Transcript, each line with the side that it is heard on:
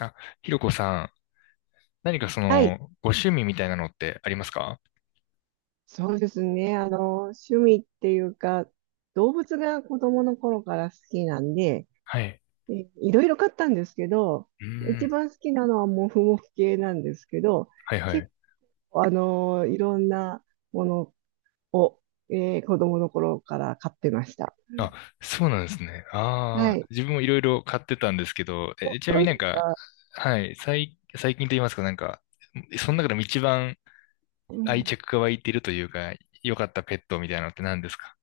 left: あ、ひろこさん、何かそ
right: は
left: の、
right: い、
left: ご趣味みたいなのってありますか？
right: そうですね。趣味っていうか、動物が子供の頃から好きなんで、
left: はい。
right: いろいろ飼ったんですけど、
left: うー
right: 一
left: ん。
right: 番好きなのはモフモフ系なんですけど、
left: はいは
right: 結
left: い。
right: 構、いろんなものを、子供の頃から飼ってました。
left: あ、そうなんですね。
right: は
left: ああ、
right: い。
left: 自分もいろいろ買ってたんですけど、
right: お、
left: ちなみ
right: そ
left: に
right: う
left: な
right: で
left: ん
right: す
left: か、
right: か。
left: はい、最近と言いますか、なんか、その中でも一番
right: うん。
left: 愛着が湧いてるというか、良かったペットみたいなのって何ですか？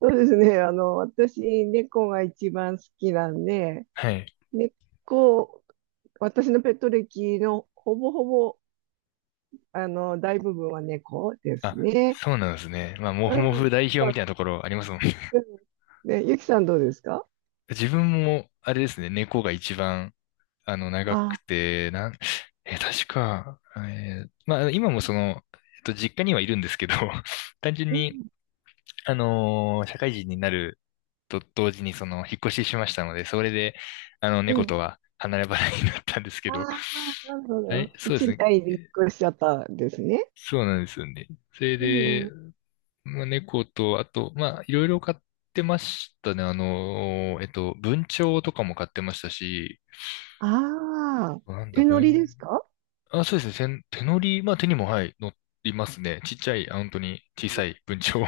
right: そうですね。私、猫が一番好きなんで、
left: はい。
right: 猫、私のペット歴のほぼほぼ大部分は猫です
left: あ、
right: ね。
left: そうなんですね。まあ、も
right: う
left: ふも
right: ん。
left: ふ代表みたいなところありますもんね。
right: うん。で、ゆきさんどうですか？
left: 自分も、あれですね、猫が一番長く
right: あ、
left: て、なん、え、確か、まあ、今もその、実家にはいるんですけど、単純
right: う
left: に、
right: ん。
left: 社会人になると同時に、その、引っ越ししましたので、それで、
right: え
left: 猫と
right: え。
left: は離れ離れになったんですけ
right: あ
left: ど、
right: あ、なるほ
left: は
right: ど。
left: い、そうです
right: 賃
left: ね。
right: 貸に引っ越しちゃったんですね。
left: そうなんですよね。それ
right: うんう
left: で、
right: ん。
left: まあ、猫と、あと、まあ、いろいろ買ってましたね。文鳥とかも買ってましたし、
right: ああ、
left: なんだ、
right: 手乗り
left: 文
right: ですか？
left: あ、そうですね。手乗り、まあ手にも、はい、乗りますね。ちっちゃい、あ、本当に小さい文鳥を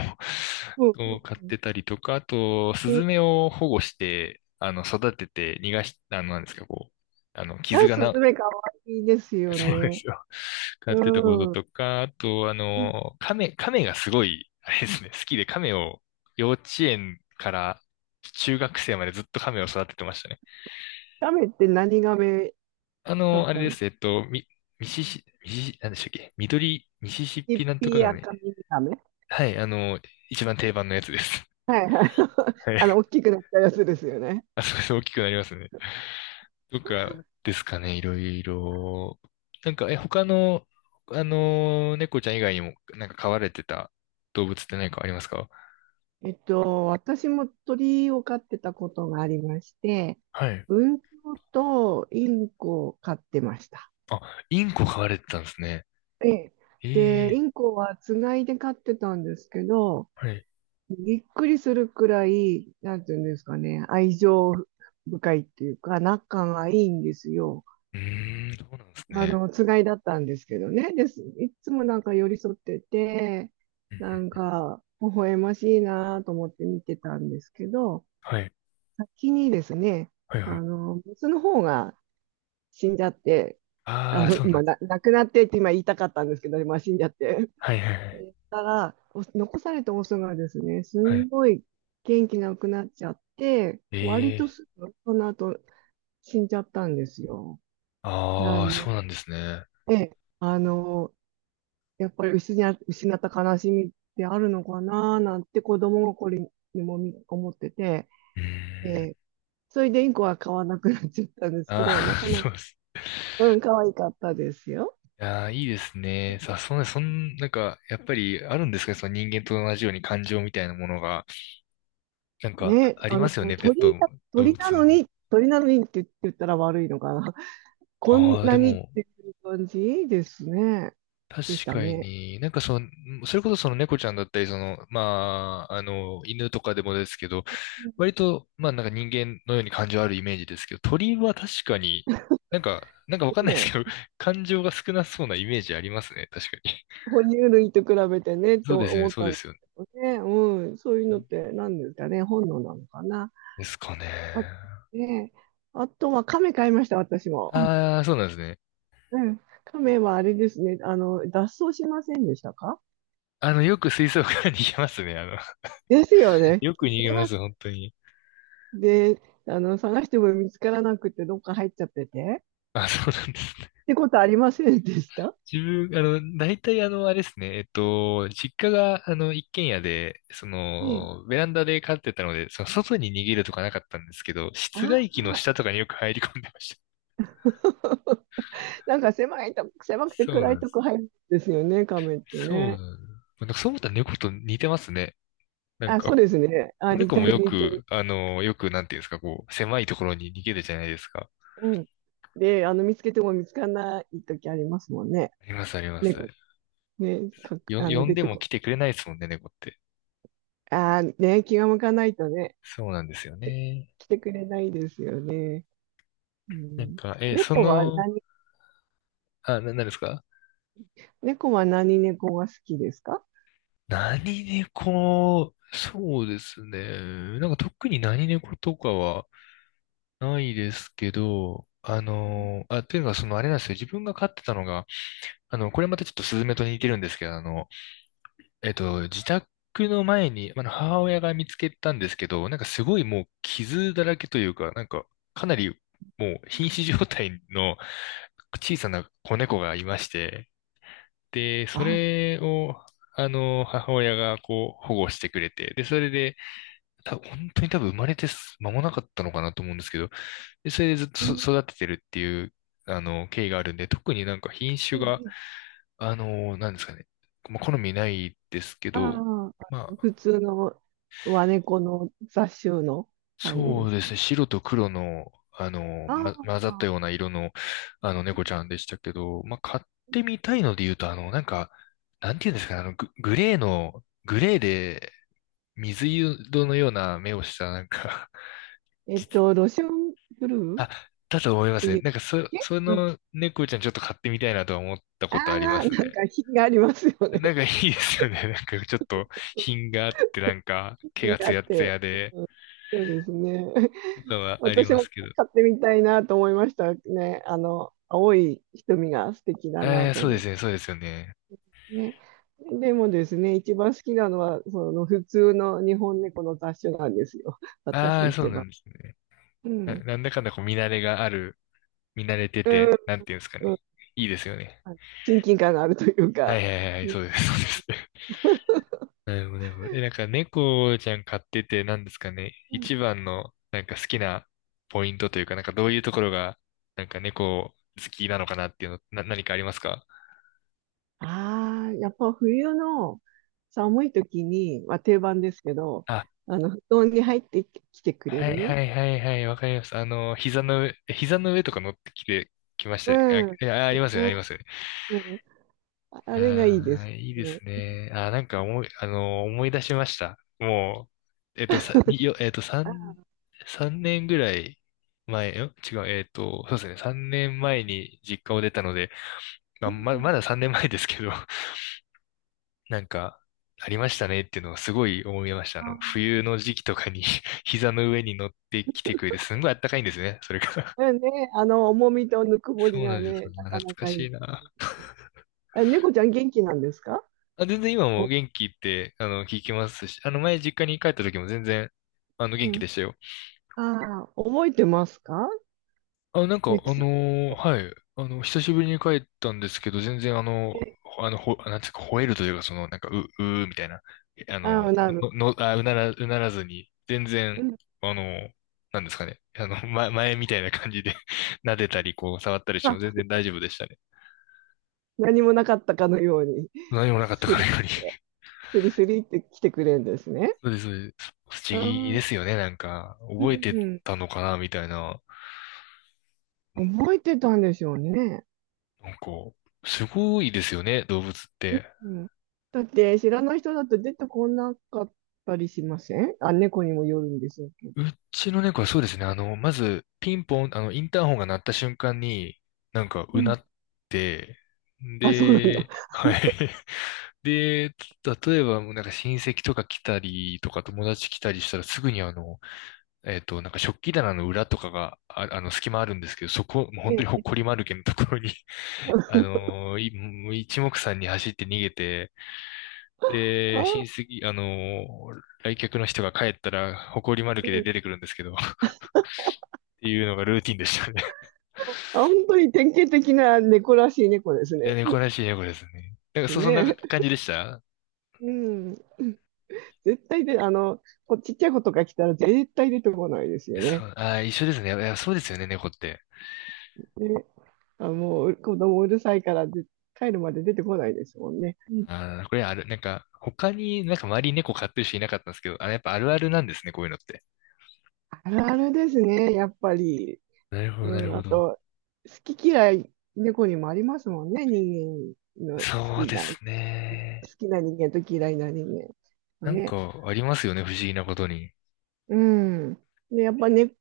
right: うんう
left: を
right: ん
left: 飼っ
right: うん。
left: てたりとか、あと、ス
right: え
left: ズ
right: え、
left: メを保護して、育てて逃がし、なんですか、こう、あの、傷
right: あ、
left: が
right: ス
left: な、
right: ズメかわいいです よ
left: そうで
right: ね。
left: すよ。飼ってたこと
right: うん。
left: とか、あと、亀がすごい、あれですね、好きで亀を幼稚園から中学生までずっと亀を育ててましたね。
right: ガメって何ガメだっ
left: あれ
right: た
left: で
right: んですか？
left: す。えっと、ミ、ミシシ、ミシシ、なんでしたっけ、緑、ミシシッ
right: 一
left: ピなんとか
right: 匹
left: がね。
right: 赤耳ガメ。
left: はい、一番定番のやつです。
right: はいはい。
left: はい。
right: 大 きくなったやつですよね。
left: あ、そうです。大きくなりますね。とかですかね、いろいろ。なんか、他の、猫ちゃん以外にも、なんか飼われてた動物って何かありますか？
right: 私も鳥を飼ってたことがありまして、
left: はい。
right: 文鳥とインコを飼ってました。
left: あ、インコ飼われてたんですね。
right: ええ。で、イ
left: ええ。
right: ンコはつがいで飼ってたんですけど、
left: はい。
right: びっくりするくらい、なんていうんですかね、愛情深いっていうか、仲がいいんですよ。
left: うーん、そうなんです
right: あ
left: ね。
right: の、つがいだったんですけどね。です。いつもなんか寄り添ってて、
left: うん
right: なん
left: うん。
right: か、微笑ましいなと思って見てたんですけど、
left: はい、
right: 先にですね、
left: はい、はい。
right: メスの方が死んじゃって、
left: ああ、そうなん
right: まあ、
left: です。
right: 亡くなってって今言いたかったんですけど、まあ、死んじゃって。
left: はい、はい、は
right: え
left: い。
right: ーたら、お残されたオスがですね、す
left: は
right: ん
left: い。
right: ごい元気なくなっちゃって、割と
left: ええ。
right: すぐ、その後死んじゃったんですよ。な
left: あ
right: ん
left: あ、そ
right: で、
left: うなんですね。
right: であの、やっぱり失った悲しみってあるのかななんて子供心にも思ってて、
left: う
right: え
left: ーん。
right: ーそれでインコは飼わなくなっちゃったんですけ
left: あ
right: ど、なか
left: あ、
right: な、
left: そうです。
right: うん、可愛かったですよ。
left: いやー、いいですね。さそんな、そん、なんか、やっぱりあるんですかね、その人間と同じように感情みたいなものが。なんか、
right: ね、
left: あり
right: あ
left: ますよ
right: の、
left: ね、ペット、動
right: 鳥な
left: 物
right: の
left: も。
right: に、鳥なのにって言ったら悪いのかな。こん
left: ああ、で
right: なにっ
left: も、
right: ていう感じですね。
left: 確
right: でした
left: か
right: ね。
left: に、なんかその、それこそその猫ちゃんだったり、その、まあ、犬とかでもですけど、割と、まあ、なんか人間のように感情あるイメージですけど、鳥は確かに、なんか、なんかわかんないです
right: で、
left: けど、感情が少なそうなイメージありますね、確かに。
right: 哺乳類と比べてねって
left: そうですよね、
right: 思っ
left: そう
right: た
left: で
right: んで
left: すよね。
right: すけどね。うん、そういうのって何ですかね。本能なのかな。
left: ですかね。
right: あ、ね、あとは亀買いました、私も。
left: ああ、そうなんですね。
right: うん。亀はあれですね。脱走しませんでしたか？
left: よく水槽から逃げますね。
right: ですよ ね。
left: よく逃
right: 逃
left: げ
right: げ
left: ま
right: ま
left: す、本当に。
right: で、探しても見つからなくて、どっか入っちゃってて。
left: あ、そうなんですね。
right: ってことありませんでした？
left: 自分、大体あれですね。実家が、一軒家で、そ
right: ねえ。
left: の、ベランダで飼ってたので、その、外に逃げるとかなかったんですけど、
right: あ
left: 室外機の
right: あ、
left: 下とかによく入り込んでました。
right: なんか狭くて
left: そう
right: 暗
left: な
right: い
left: んで
right: と
left: す。
right: こ入るんですよね、亀って
left: そうなん
right: ね。
left: です。なんかそう思ったら猫と似てますね。なん
right: あ、そう
left: か、
right: ですね。あ、
left: 子猫もよ
right: 似て
left: く、
right: る。
left: なんていうんですか、こう、狭いところに逃げるじゃないですか。
right: うん。で、見つけても見つからない時ありますもんね。
left: あります、ありま
right: 猫、
left: す。
right: ね、
left: 呼ん
right: 出
left: で
right: て
left: も
right: こ
left: 来
right: な
left: て
right: い。
left: くれないですもんね、猫って。
right: ああ、ね、気が向かないとね、
left: そうなんですよね。
right: 来てくれないですよね。う
left: なん
right: ん、
left: か、え、そ
right: 猫は
left: の、
right: 何
left: あ、な、なんですか？
right: 猫は何猫が好きですか？
left: 何猫、そうですね。なんか特に何猫とかはないですけど、
right: うん、
left: というのがそのあれなんですよ。自分が飼ってたのが、これまたちょっとスズメと似てるんですけど、自宅の前に、母親が見つけたんですけど、なんかすごいもう傷だらけというか、なんかかなりもう瀕死状態の小さな子猫がいまして、で、そ
right: あ、
left: れを、母親がこう保護してくれて、で、それで、本当に多分生まれて間もなかったのかなと思うんですけど、で、それでずっと
right: えー、
left: 育ててるっていう、経緯があるんで、特になんか品
right: え
left: 種が、
right: ー
left: なんですかね、まあ好みないですけ
right: あ
left: ど、ま
right: ー、普通の和猫の雑種の感じ
left: そ
right: で
left: う
right: し
left: で
right: た
left: す
right: ね。
left: ね。白と黒の、
right: あ
left: 混ざった
right: あ、
left: ような色の、猫ちゃんでしたけど、まあ、買ってみたいので言うと、なんか、なんていうんですかね、グレーで、水色のような目をした、なんか
right: えっ
left: 実
right: と、ロシアンブルーっ
left: あ、だと思いま
right: て
left: すね。
right: いうん
left: なんか、
right: だっけ、
left: そ
right: うん、
left: の猫ちゃんちょっと買ってみたいなとは思った
right: あ
left: ことありま
right: あ、
left: すね。
right: なんか品がありますよ
left: なん
right: ね。
left: かいいですよね。なんか、ちょっと、品 があって、なんか、毛
right: 品
left: が
right: があ
left: ツ
right: っ
left: ヤツ
right: て。
left: ヤで、
right: そうですね。
left: とかはあり
right: 私
left: ま
right: も
left: すけど。
right: 買ってみたいなと思いましたね。あの、青い瞳が素敵だな
left: えー、
right: と
left: そう
right: 思
left: で
right: って
left: すね、そうですよね。
right: ね。でもですね、一番好きなのは、その普通の日本猫の雑種なんですよ。
left: あ
right: 私
left: あ、そう
right: 一
left: な
right: 番。
left: んですね。
right: うん。
left: なんだかんだこう見慣れがある、見慣れて
right: うん。
left: て、なんていうんですか
right: うん、
left: ね。いいですよね。
right: 親近感があるという
left: は
right: か。
left: いはいはい、
right: う
left: そうです、そうです。なるほど、なるほど。なんか猫ちゃん飼ってて、なんですかね。
right: ん、
left: 一番の、なんか好きなポイントというか、なんかどういうところが、なんか猫好きなのかなっていうの、何かありますか？
right: ああー、やっぱ冬の寒い時に、まあ、定番ですけど、
left: あ、
right: 布団に入ってきてくれ
left: はい
right: る。
left: はいはいはい、わかります。膝の上とか乗ってきて、きました。あ、
right: うん。
left: ありますよね、あり
right: ね、
left: ます。
right: うん。あれがいい
left: あ
right: で
left: あ、
right: す
left: いいで
right: ね。
left: すね。なんか思い、あのー、思い出しました。もう、えっと、さ、によ、えっと、三、三年ぐらい前、違う、そうですね、三年前に実家を出たので、ま
right: う
left: あ、
right: ん。
left: まだ三年前ですけど、なんか、ありましたねっていうのをすごい思いました。
right: あ
left: 冬の時期とかに 膝の上に乗ってきてくれて、すんごいあったかいんですね、それが。
right: あ、うんね、重みとぬくもり
left: そうな
right: が
left: んです
right: ね、
left: よ。
right: な
left: あ、懐
right: かな
left: か
right: かい
left: し
right: い。
left: いな。
right: あ、猫ちゃん元気なんですか？
left: あ、全然今も
right: お、
left: 元気って、聞きますし、前実家に帰った時も全然、
right: う
left: 元気
right: ん。
left: でしたよ。
right: ああ、覚えてますか？
left: あ、なんか、
right: ゆきさんと。
left: はい、久しぶりに帰ったんですけど、全然あの、
right: え、
left: ほあの、ほ、なんていうか、吠えるというか、その、なんか、う、うーみたいな、えあ
right: あ
left: の、
right: あ、なる。
left: の、の、あ、うなら、うならずに、全
right: う
left: 然、
right: ん。
left: あの、なんですかね、前みたいな感じで 撫でたり、こう、触ったりしても全
right: あ、
left: 然大丈夫でしたね。
right: 何もなかったかのように、
left: 何もなかった
right: ス
left: か
right: リ
left: ら
right: っ
left: より。
right: て、スリスリって来てくれるんですね。
left: そうです、そうです。不
right: う
left: 思議で
right: ん。
left: すよね、なんか、
right: う
left: 覚えて
right: ん。
left: たのかな、みたいな。
right: 覚えてたんでしょうね。
left: なんか、すごいですよね、動物って。
right: うん。だって、知らない人だと出てこなかったりしません？あ、猫にもよるんでしょうけど。
left: うちの猫はそうですね、まず、ピンポン、インターホンが鳴った瞬間に、なんか、
right: う
left: うな
right: ん。
left: って、
right: あ、そうなんだ。
left: で、はい。で、例えば、もうなんか親戚とか来たりとか友達来たりしたらすぐになんか食器棚の裏とかが、あ、隙間あるんですけど、そこ、もう
right: え
left: 本当にほっ
right: え。
left: こり丸けのところに、もう一目散に走って逃げて、
right: あ
left: で、親
right: あ、
left: 戚、来客の人が帰ったら、埃まる
right: う
left: けで
right: ん。
left: 出てくるんですけど、っていうのがルーティンでしたね。
right: あ、本当に典型的な猫らしい猫です
left: いや、
right: ね。
left: 猫らしい猫ですね。なんか、そんな
right: ね。
left: 感じでした。
right: うん。絶対で、こちっちゃい子とか来たら絶対出てこないですよ
left: そ
right: ね。
left: う、あー、一緒ですね。いや、そうですよね、猫って。
right: ね。あ、もう子供うるさいからで帰るまで出てこないですもんね。うん、
left: これある、なんか、他になんか周りに猫飼ってる人いなかったんですけど、あ、やっぱあるあるなんですね、こういうのって。
right: あるあるですね、やっぱり。
left: なるほど、
right: う
left: なる
right: ん。
left: ほ
right: あ
left: ど。
right: と、好き嫌い、猫にもありますもんね。人間の
left: そうで
right: 好
left: すね。
right: きな人間と嫌いな人間。
left: なん
right: ね。
left: か、ありますよね、不思議なことに。
right: うん。で、やっぱね、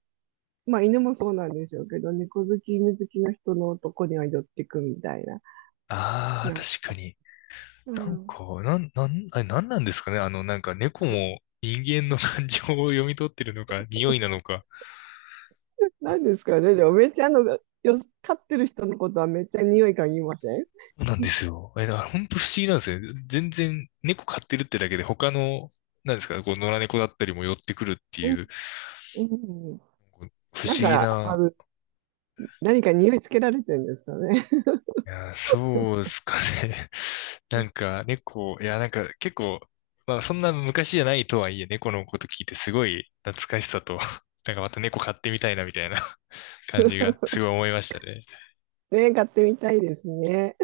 right: まあ犬もそうなんでしょうけど、猫好き、犬好きの人のとこには寄ってくみたいな。
left: ああ、
right: な、
left: 確かに。
right: う
left: なん
right: ん。
left: か、なん、なん、あれ、なんなんですかね。なんか猫も人間の感情を読み取ってるのか、匂いなのか。
right: なんですかね。でもめっちゃあの、飼ってる人のことはめっちゃ匂い嗅ぎません？
left: そうなん
right: う
left: で
right: ん、
left: すよ。だから本当不思議なんですよね。全然猫飼ってるってだけで他の、なんですか、こう野良猫だったりも寄ってくるって
right: うん。
left: いう、
right: うん、
left: こう不
right: なん
left: 思議
right: か、
left: な、
right: 何か匂いつけられてるんですかね。
left: いや、そうですかね。なんか猫、いや、なんか結構、まあそんな昔じゃないとはいえ、猫のこと聞いてすごい懐かしさと、なんかまた猫飼ってみたいなみたいな感じがす ごい思いましたね。
right: ね、飼ってみたいですね。